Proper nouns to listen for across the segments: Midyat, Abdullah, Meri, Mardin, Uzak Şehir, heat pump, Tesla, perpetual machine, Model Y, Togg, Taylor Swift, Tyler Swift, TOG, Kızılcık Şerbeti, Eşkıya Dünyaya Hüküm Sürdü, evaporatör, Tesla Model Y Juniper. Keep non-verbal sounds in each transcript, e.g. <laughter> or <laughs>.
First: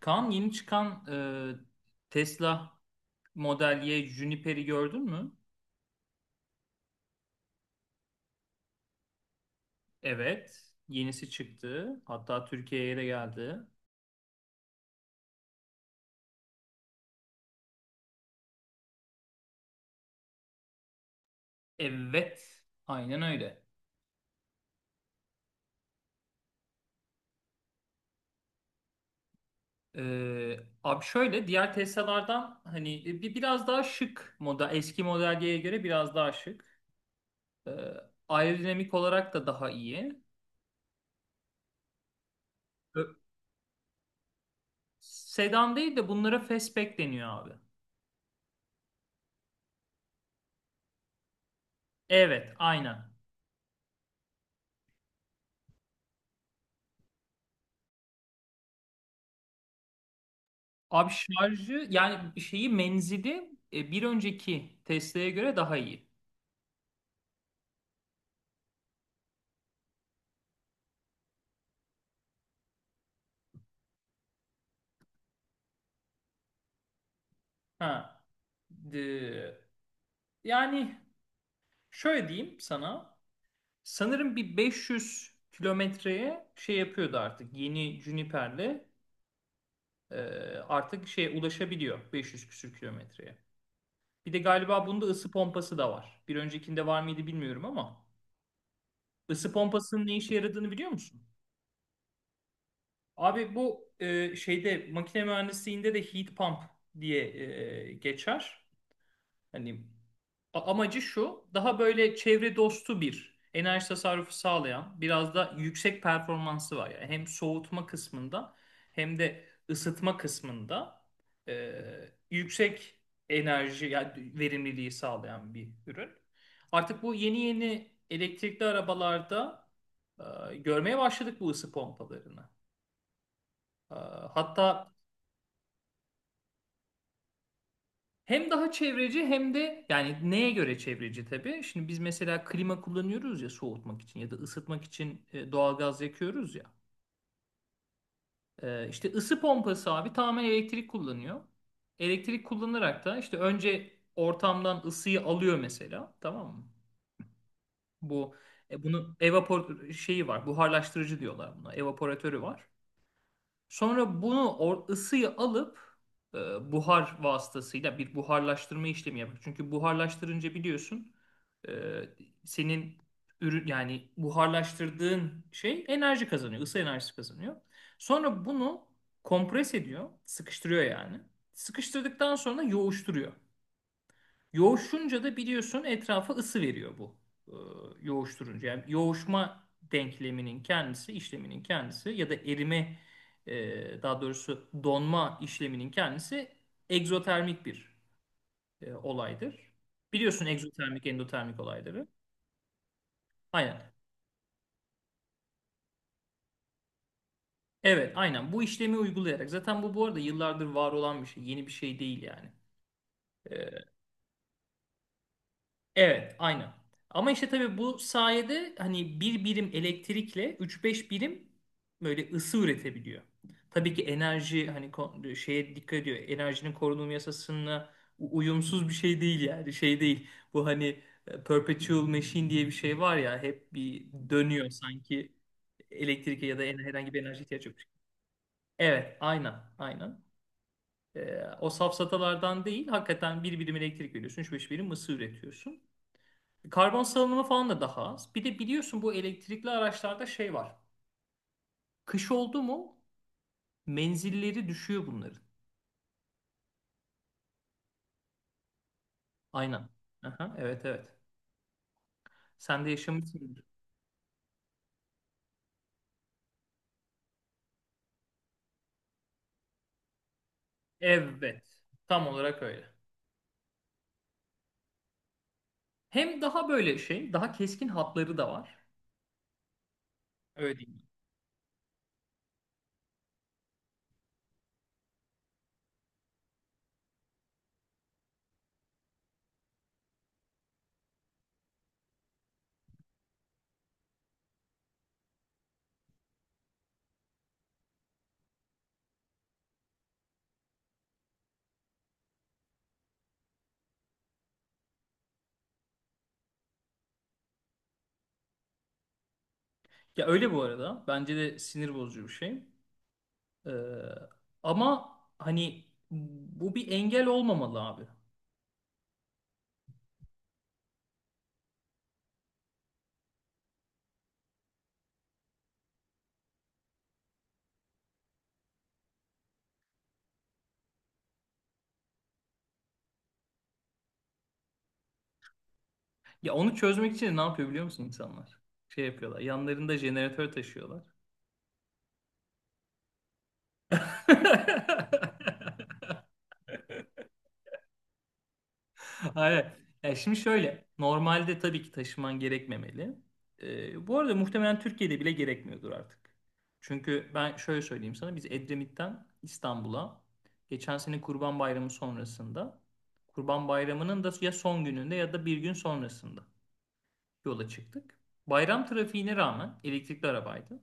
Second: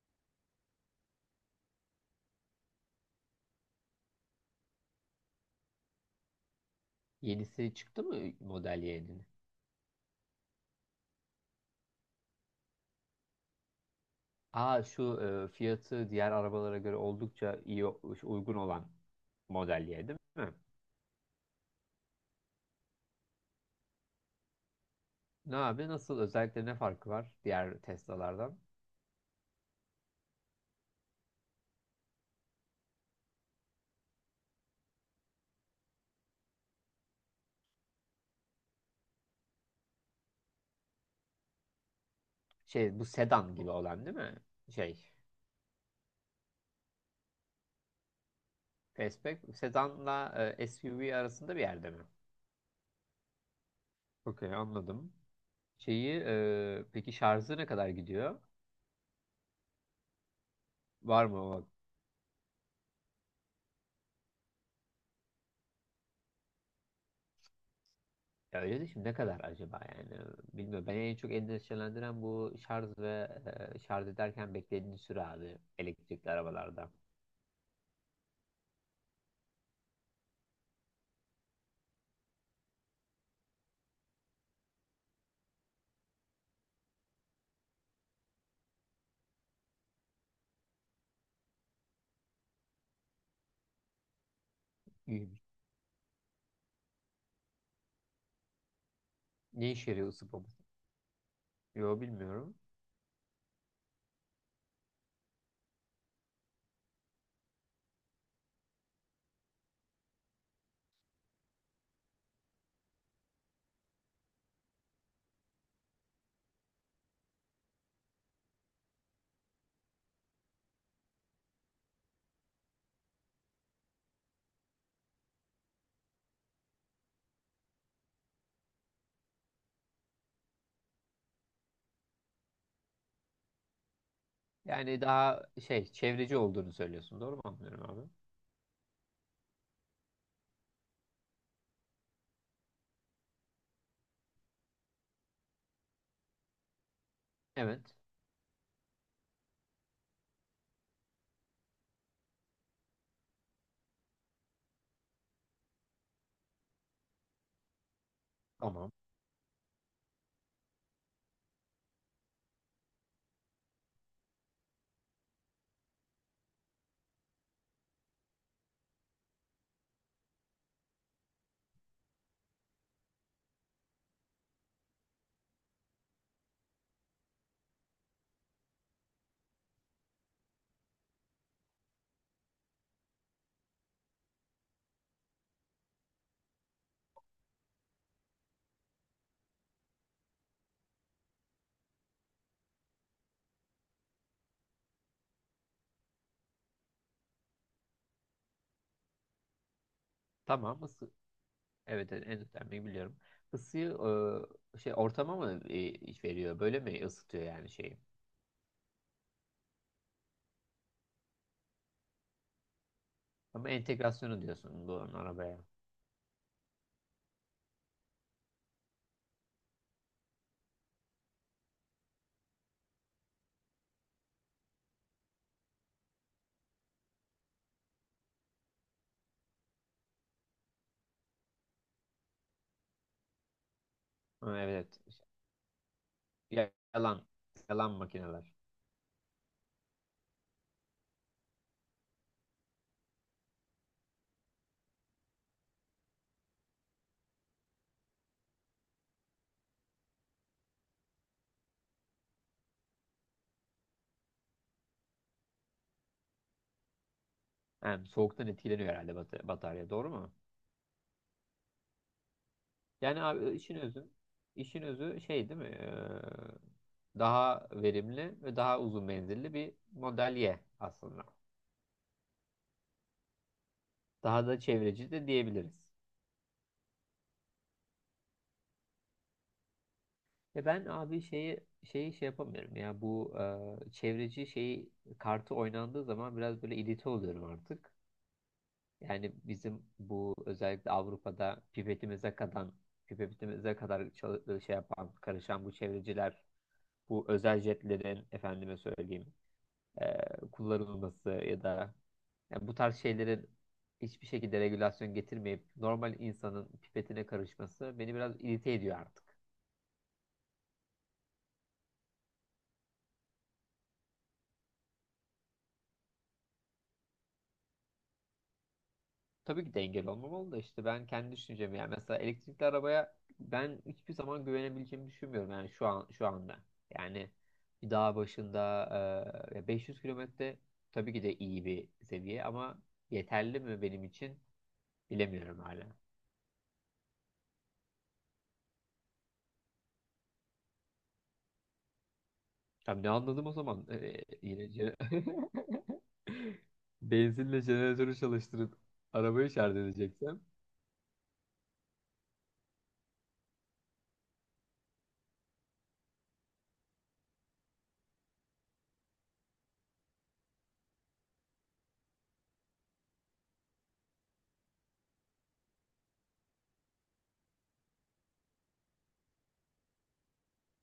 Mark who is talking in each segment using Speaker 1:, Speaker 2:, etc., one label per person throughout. Speaker 1: Kaan yeni çıkan Tesla Model Y Juniper'i gördün mü?
Speaker 2: Yenisi çıktı mı model Y'nin?
Speaker 1: Evet. Yenisi çıktı. Hatta Türkiye'ye de geldi.
Speaker 2: Aa şu fiyatı diğer arabalara göre oldukça iyi uygun olan model Y değil mi?
Speaker 1: Evet. Aynen öyle.
Speaker 2: Ne abi nasıl özellikle ne farkı var diğer Tesla'lardan?
Speaker 1: E, Abi şöyle, diğer Tesla'lardan hani biraz daha şık model. Eski Model Y'ye göre biraz daha şık. E, Aerodinamik olarak da daha iyi.
Speaker 2: Şey bu
Speaker 1: Ö-
Speaker 2: sedan gibi olan değil mi? Şey
Speaker 1: Sedan değil de bunlara fastback deniyor abi.
Speaker 2: fastback sedanla SUV arasında bir yerde mi?
Speaker 1: Evet. Aynen.
Speaker 2: Okey, anladım. Şeyi peki şarjı ne kadar gidiyor?
Speaker 1: Abi
Speaker 2: Var mı o?
Speaker 1: şarjı yani şeyi, menzili bir önceki Tesla'ya göre daha iyi.
Speaker 2: Ya öyle de şimdi ne kadar acaba yani bilmiyorum. Beni en çok endişelendiren bu şarj ve şarj ederken beklediğin süre abi elektrikli arabalarda.
Speaker 1: Ha. de- yani Şöyle diyeyim sana. Sanırım bir 500 kilometreye şey yapıyordu artık. Yeni Juniper'le e, artık şeye ulaşabiliyor, 500 küsür kilometreye. Bir de galiba bunda ısı
Speaker 2: İyiymiş.
Speaker 1: pompası da var. Bir öncekinde var mıydı bilmiyorum ama ısı
Speaker 2: Ne işe
Speaker 1: pompasının
Speaker 2: yarıyor
Speaker 1: ne
Speaker 2: ısı
Speaker 1: işe
Speaker 2: pompası?
Speaker 1: yaradığını biliyor musun?
Speaker 2: Yo, bilmiyorum.
Speaker 1: Abi bu şeyde, makine mühendisliğinde de heat pump diye geçer. Hani amacı şu: daha böyle çevre dostu, bir enerji tasarrufu sağlayan, biraz da yüksek performansı var. Yani hem soğutma kısmında hem de ısıtma kısmında e, yüksek enerji yani verimliliği sağlayan bir ürün. Artık bu yeni yeni elektrikli arabalarda görmeye başladık bu ısı pompalarını. Ee, Hatta.
Speaker 2: Yani daha şey çevreci olduğunu söylüyorsun, doğru mu anlıyorum abi?
Speaker 1: Hem daha çevreci hem de yani neye göre çevreci tabii. Şimdi biz mesela klima kullanıyoruz ya soğutmak için, ya da ısıtmak için doğalgaz yakıyoruz ya.
Speaker 2: Evet.
Speaker 1: İşte ısı pompası abi tamamen elektrik kullanıyor. Elektrik kullanarak da işte önce ortamdan ısıyı alıyor mesela, tamam mı? Bu
Speaker 2: Tamam.
Speaker 1: bunu, evapor şeyi var, buharlaştırıcı diyorlar buna, evaporatörü var. Sonra bunu ısıyı alıp buhar vasıtasıyla bir buharlaştırma işlemi yapar. Çünkü buharlaştırınca biliyorsun e, senin ürün yani buharlaştırdığın şey enerji kazanıyor, ısı enerjisi kazanıyor. Sonra bunu kompres ediyor, sıkıştırıyor yani. Sıkıştırdıktan sonra yoğuşturuyor. Yoğuşunca da biliyorsun etrafa ısı veriyor bu e, yoğuşturunca. Yani yoğuşma denkleminin kendisi, işleminin kendisi ya da erime, daha doğrusu donma işleminin kendisi egzotermik bir olaydır. Biliyorsun
Speaker 2: Tamam,
Speaker 1: egzotermik,
Speaker 2: ısı.
Speaker 1: endotermik olayları.
Speaker 2: Evet, evet, en önemliyi biliyorum.
Speaker 1: Aynen.
Speaker 2: Isıyı şey ortama mı veriyor, böyle mi ısıtıyor yani şeyi?
Speaker 1: Evet, aynen. Bu işlemi uygulayarak. Zaten bu arada yıllardır var olan bir şey. Yeni bir şey değil yani. E,
Speaker 2: Ama entegrasyonu diyorsun bu arabaya.
Speaker 1: Evet, aynı. Ama işte tabii bu sayede hani bir birim elektrikle üç beş birim böyle ısı üretebiliyor. Tabii ki enerji hani şeye dikkat ediyor. Enerjinin korunum yasasına uyumsuz bir şey değil yani. Şey değil. Bu hani perpetual machine diye bir şey var ya, hep bir
Speaker 2: Ha,
Speaker 1: dönüyor
Speaker 2: evet.
Speaker 1: sanki elektrike ya da herhangi bir
Speaker 2: Yalan.
Speaker 1: enerji ihtiyacı yokmuş.
Speaker 2: Yalan makineler.
Speaker 1: Evet, aynen, aynen. O safsatalardan değil, hakikaten bir birim elektrik veriyorsun, üç beş birim ısı üretiyorsun. Karbon salınımı falan da daha az. Bir de biliyorsun bu elektrikli araçlarda şey var. Kış oldu mu menzilleri düşüyor bunların.
Speaker 2: Yani soğuktan etkileniyor herhalde
Speaker 1: Aynen.
Speaker 2: batarya, doğru mu?
Speaker 1: Aha, evet evet. Sen de
Speaker 2: Yani abi
Speaker 1: yaşamışsındır.
Speaker 2: işin özü şey değil mi? Daha verimli ve daha uzun menzilli bir model Y aslında.
Speaker 1: Evet. Tam olarak öyle.
Speaker 2: Daha da çevreci de diyebiliriz.
Speaker 1: Hem daha böyle şey, daha keskin hatları da var.
Speaker 2: Ya
Speaker 1: Öyle
Speaker 2: ben
Speaker 1: değil mi?
Speaker 2: abi şeyi şey yapamıyorum ya bu çevreci şeyi, kartı oynandığı zaman biraz böyle irite oluyorum artık. Yani bizim bu özellikle Avrupa'da pipetimize kadar şey yapan, karışan bu çevreciler, bu özel jetlerin efendime söyleyeyim kullanılması ya da yani bu tarz şeylerin hiçbir şekilde regülasyon getirmeyip normal insanın pipetine karışması beni biraz irite ediyor artık.
Speaker 1: Ya öyle bu arada. Bence de sinir bozucu bir şey. Ee, ama hani bu bir engel olmamalı abi.
Speaker 2: Tabii ki de engel olmamalı da işte ben kendi düşüncemi, yani mesela elektrikli arabaya ben hiçbir zaman güvenebileceğimi düşünmüyorum yani şu anda. Yani bir dağ başında 500 kilometre tabii ki de iyi bir seviye ama yeterli mi benim için, bilemiyorum hala.
Speaker 1: Ya onu çözmek için ne yapıyor, biliyor musun insanlar? Şey yapıyorlar. Yanlarında jeneratör taşıyorlar.
Speaker 2: Ya ne anladım o zaman? Yine
Speaker 1: <laughs>
Speaker 2: <laughs> benzinle jeneratörü çalıştırıp arabayı
Speaker 1: Hayır.
Speaker 2: şarj
Speaker 1: Ya şimdi
Speaker 2: edeceksem.
Speaker 1: şöyle. Normalde tabii ki taşıman gerekmemeli. Bu arada muhtemelen Türkiye'de bile gerekmiyordur artık. Çünkü ben şöyle söyleyeyim sana. Biz Edremit'ten İstanbul'a geçen sene Kurban Bayramı sonrasında, Kurban Bayramı'nın da ya son gününde ya da bir gün sonrasında yola çıktık. Bayram trafiğine rağmen elektrikli arabaydı.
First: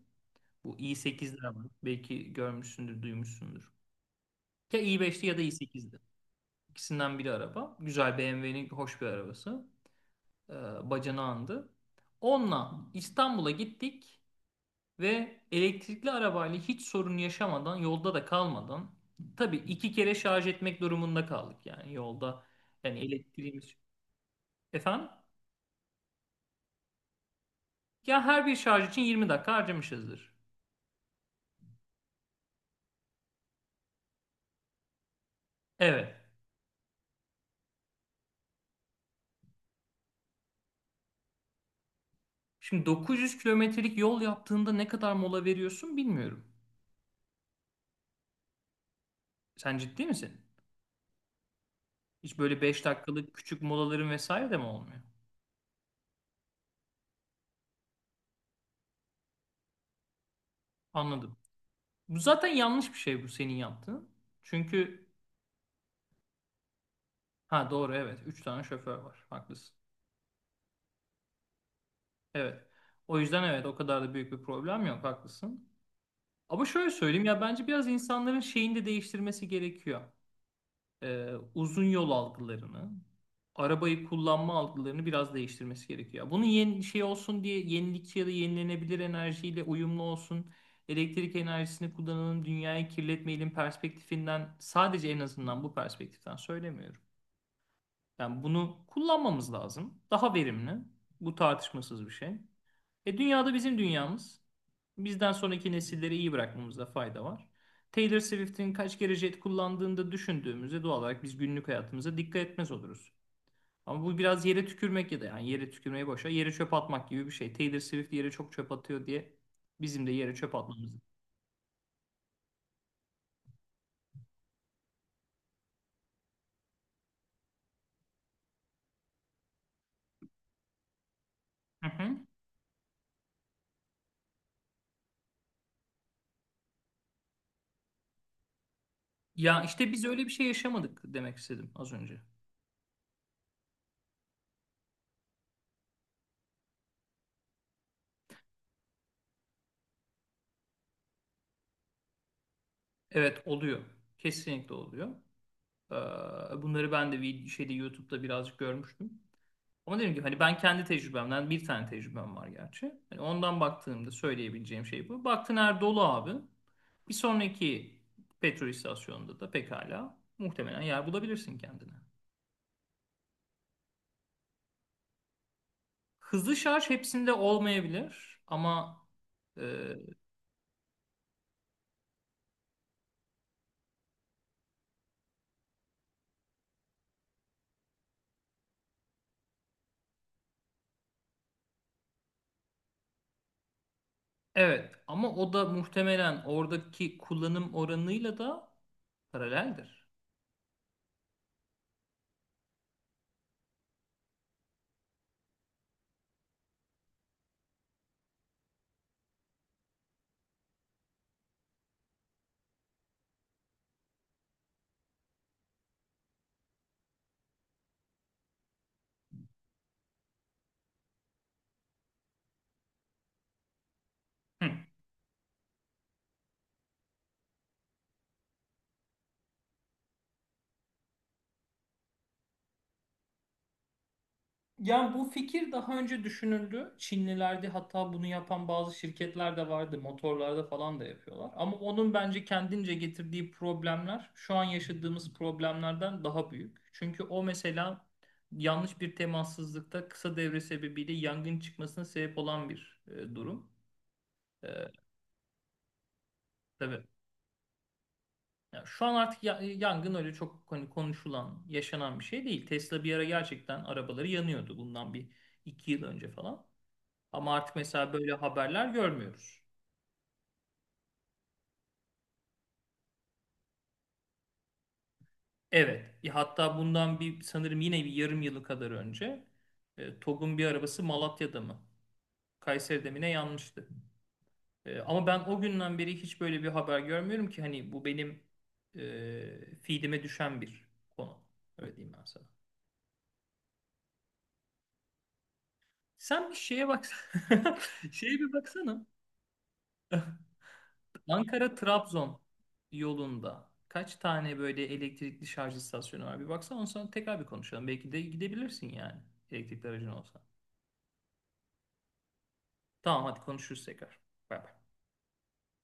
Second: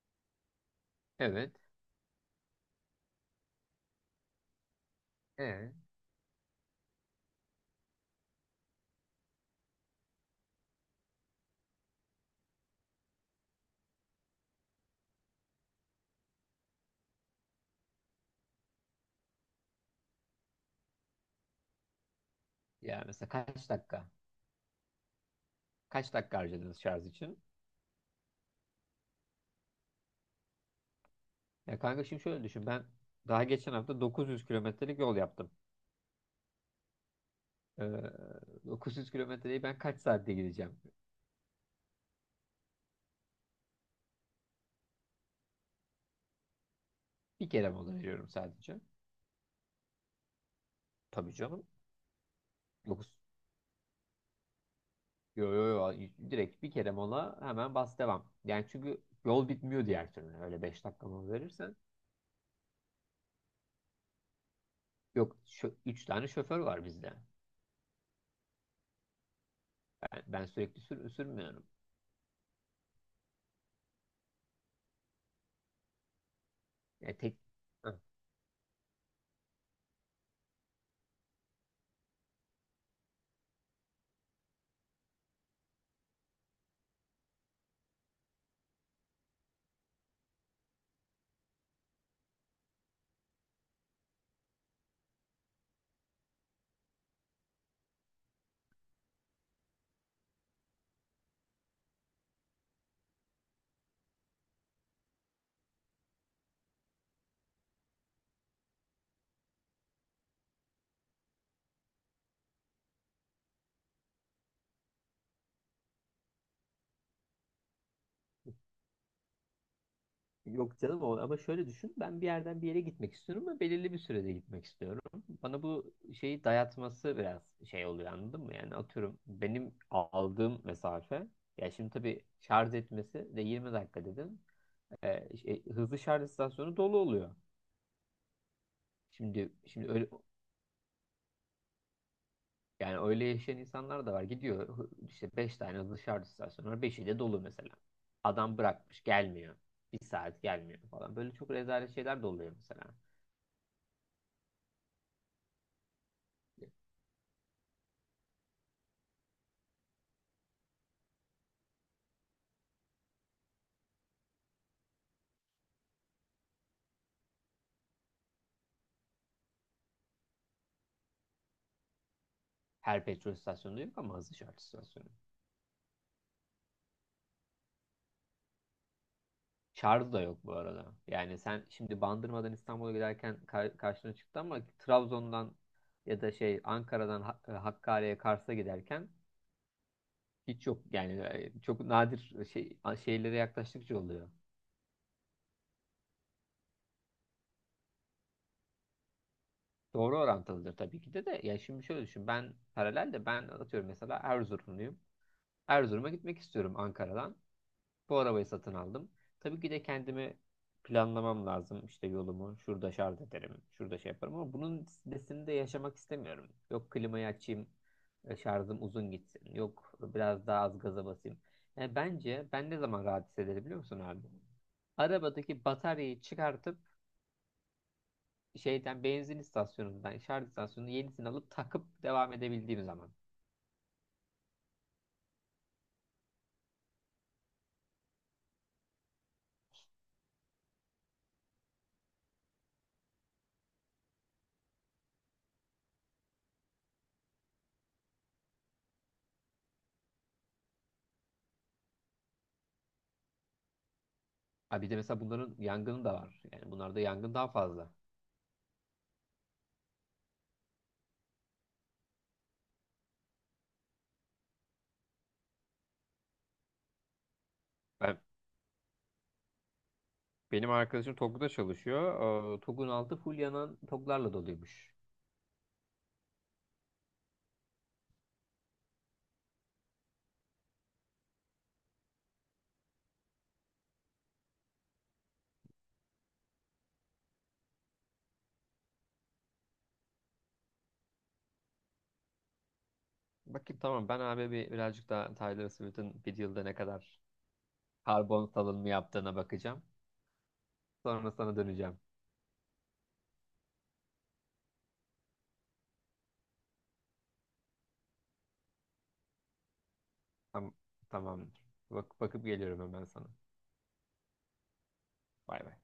Speaker 1: Bu i8'ler
Speaker 2: Evet.
Speaker 1: var. Belki görmüşsündür, duymuşsundur. Ya i5'ti ya da
Speaker 2: Ee,
Speaker 1: i8'di. İkisinden biri araba. Güzel, BMW'nin hoş bir arabası. Bacanağındı. Onunla İstanbul'a gittik ve elektrikli arabayla hiç sorun yaşamadan, yolda da kalmadan, tabii iki kere şarj etmek durumunda kaldık yani yolda. Yani
Speaker 2: yani mesela kaç
Speaker 1: elektriğimiz.
Speaker 2: dakika?
Speaker 1: Efendim?
Speaker 2: Kaç dakika harcadınız şarj için?
Speaker 1: Ya her bir şarj için 20 dakika harcamışızdır.
Speaker 2: Ya kanka, şimdi şöyle düşün. Ben daha geçen hafta 900 kilometrelik yol yaptım.
Speaker 1: Evet.
Speaker 2: Ee, 900 kilometreyi ben kaç saatte gideceğim?
Speaker 1: Şimdi dokuz yüz kilometrelik yol yaptığında ne kadar mola veriyorsun bilmiyorum.
Speaker 2: Bir kere mola veriyorum sadece.
Speaker 1: Sen ciddi misin?
Speaker 2: Tabii canım.
Speaker 1: Hiç böyle 5
Speaker 2: 9.
Speaker 1: dakikalık küçük molaların vesaire de mi olmuyor?
Speaker 2: Yo, yo, yo. Direkt bir kere mola, hemen bas devam. Yani çünkü yol bitmiyor diğer türlü, öyle 5 dakika mola
Speaker 1: Anladım.
Speaker 2: verirsen.
Speaker 1: Bu zaten yanlış bir şey, bu senin yaptığın. Çünkü
Speaker 2: Yok, üç tane şoför var bizde.
Speaker 1: ha, doğru, evet, 3 tane şoför var. Haklısın.
Speaker 2: Ben sürekli sürmüyorum.
Speaker 1: Evet. O yüzden evet, o kadar da büyük bir problem yok. Haklısın. Ama şöyle
Speaker 2: Yani
Speaker 1: söyleyeyim
Speaker 2: tek.
Speaker 1: ya, bence biraz
Speaker 2: Hı.
Speaker 1: insanların şeyini de değiştirmesi gerekiyor. Uzun yol algılarını, arabayı kullanma algılarını biraz değiştirmesi gerekiyor. Bunun yeni şey olsun diye, yenilikçi ya da yenilenebilir enerjiyle uyumlu olsun. Elektrik enerjisini kullanalım, dünyayı kirletmeyelim perspektifinden sadece, en azından bu perspektiften söylemiyorum. Yani bunu kullanmamız lazım. Daha verimli. Bu tartışmasız bir şey. E dünyada, bizim dünyamız. Bizden sonraki nesilleri iyi bırakmamızda fayda var. Taylor Swift'in kaç kere jet kullandığını da düşündüğümüzde doğal olarak biz günlük hayatımıza dikkat etmez oluruz. Ama bu biraz yere tükürmek ya da yani yere tükürmeyi, boşa yere çöp atmak gibi bir şey. Taylor Swift yere çok çöp atıyor diye bizim de yere çöp
Speaker 2: Yok
Speaker 1: atmamız.
Speaker 2: canım, o ama şöyle düşün. Ben bir yerden bir yere gitmek istiyorum ama belirli bir sürede gitmek istiyorum. Bana bu şeyi dayatması biraz şey oluyor, anladın mı? Yani atıyorum benim aldığım mesafe ya,
Speaker 1: Hı
Speaker 2: şimdi
Speaker 1: hı.
Speaker 2: tabii şarj etmesi de 20 dakika dedim. Şey, hızlı şarj istasyonu dolu oluyor. Şimdi
Speaker 1: Ya
Speaker 2: şimdi
Speaker 1: işte biz
Speaker 2: öyle.
Speaker 1: öyle bir şey yaşamadık demek istedim az önce.
Speaker 2: Yani öyle yaşayan insanlar da var. Gidiyor işte 5 tane dışarı istasyonu var. 5'i de dolu mesela. Adam bırakmış gelmiyor. Bir saat gelmiyor falan. Böyle çok rezalet şeyler de oluyor mesela.
Speaker 1: Evet oluyor. Kesinlikle oluyor. Ee, Bunları ben de şeyde, YouTube'da birazcık görmüştüm. Ama dedim ki hani ben kendi tecrübemden, bir tane tecrübem var gerçi. Hani ondan baktığımda söyleyebileceğim şey bu. Baktın her dolu abi. Bir sonraki petrol istasyonunda da pekala muhtemelen yer bulabilirsin kendine.
Speaker 2: Her petrol istasyonu yok ama hızlı şarj istasyonu.
Speaker 1: Hızlı şarj hepsinde olmayabilir ama e,
Speaker 2: Şarj da yok bu arada. Yani sen şimdi Bandırma'dan İstanbul'a giderken karşına çıktı ama Trabzon'dan ya da şey Ankara'dan Hakkari'ye, Kars'a giderken hiç yok. Yani çok nadir şey, şeylere yaklaştıkça oluyor.
Speaker 1: evet, ama o da muhtemelen oradaki kullanım oranıyla da paraleldir.
Speaker 2: Doğru orantılıdır tabii ki de de. Ya şimdi şöyle düşün. Ben paralel de ben atıyorum mesela Erzurumluyum. Erzurum'a gitmek istiyorum Ankara'dan. Bu arabayı satın aldım. Tabii ki de kendimi planlamam lazım. İşte yolumu şurada şarj ederim, şurada şey yaparım ama bunun stresini de yaşamak istemiyorum. Yok klimayı açayım. Şarjım uzun gitsin. Yok biraz daha az gaza basayım. Yani bence ben ne zaman rahat hissederim biliyor musun abi?
Speaker 1: Hı.
Speaker 2: Arabadaki bataryayı çıkartıp şeyden, benzin istasyonundan, şarj istasyonundan yenisini alıp takıp devam edebildiğim zaman.
Speaker 1: Yani bu fikir daha önce düşünüldü. Çinlilerde hatta bunu yapan bazı şirketler de vardı. Motorlarda falan da yapıyorlar. Ama onun bence kendince getirdiği problemler şu an yaşadığımız problemlerden daha büyük. Çünkü o mesela yanlış bir temassızlıkta, kısa devre sebebiyle yangın çıkmasına sebep olan bir durum. E,
Speaker 2: Ha bir de mesela bunların yangını da var. Yani bunlarda
Speaker 1: tabii.
Speaker 2: yangın daha fazla.
Speaker 1: Ya şu an artık yangın öyle çok hani konuşulan, yaşanan bir şey değil. Tesla bir ara gerçekten arabaları yanıyordu bundan bir iki yıl önce falan. Ama artık mesela
Speaker 2: Ben,
Speaker 1: böyle haberler görmüyoruz.
Speaker 2: benim arkadaşım Togg'da çalışıyor. TOG'un altı full yanan TOG'larla doluymuş.
Speaker 1: Evet. Hatta bundan bir sanırım, yine bir yarım yılı kadar önce TOG'un bir arabası Malatya'da mı, Kayseri'de mi ne yanmıştı. Ama ben o günden beri hiç böyle bir haber görmüyorum ki, hani bu benim feedime düşen bir konu. Öyle diyeyim ben sana.
Speaker 2: Bakayım, tamam ben abi birazcık daha Tyler Swift'in bir
Speaker 1: Sen bir
Speaker 2: yılda ne
Speaker 1: şeye
Speaker 2: kadar
Speaker 1: baksana. <laughs> Şeye
Speaker 2: karbon
Speaker 1: bir
Speaker 2: salınımı
Speaker 1: baksana.
Speaker 2: yaptığına bakacağım. Sonra sana döneceğim.
Speaker 1: Ankara-Trabzon yolunda kaç tane böyle elektrikli şarj istasyonu var? Bir baksana, ondan sonra tekrar bir konuşalım. Belki de gidebilirsin yani, elektrikli aracın olsa.
Speaker 2: Tam, tamamdır. Bakıp geliyorum hemen
Speaker 1: Tamam,
Speaker 2: sana.
Speaker 1: hadi konuşuruz tekrar. Bay bay.
Speaker 2: Bay bay.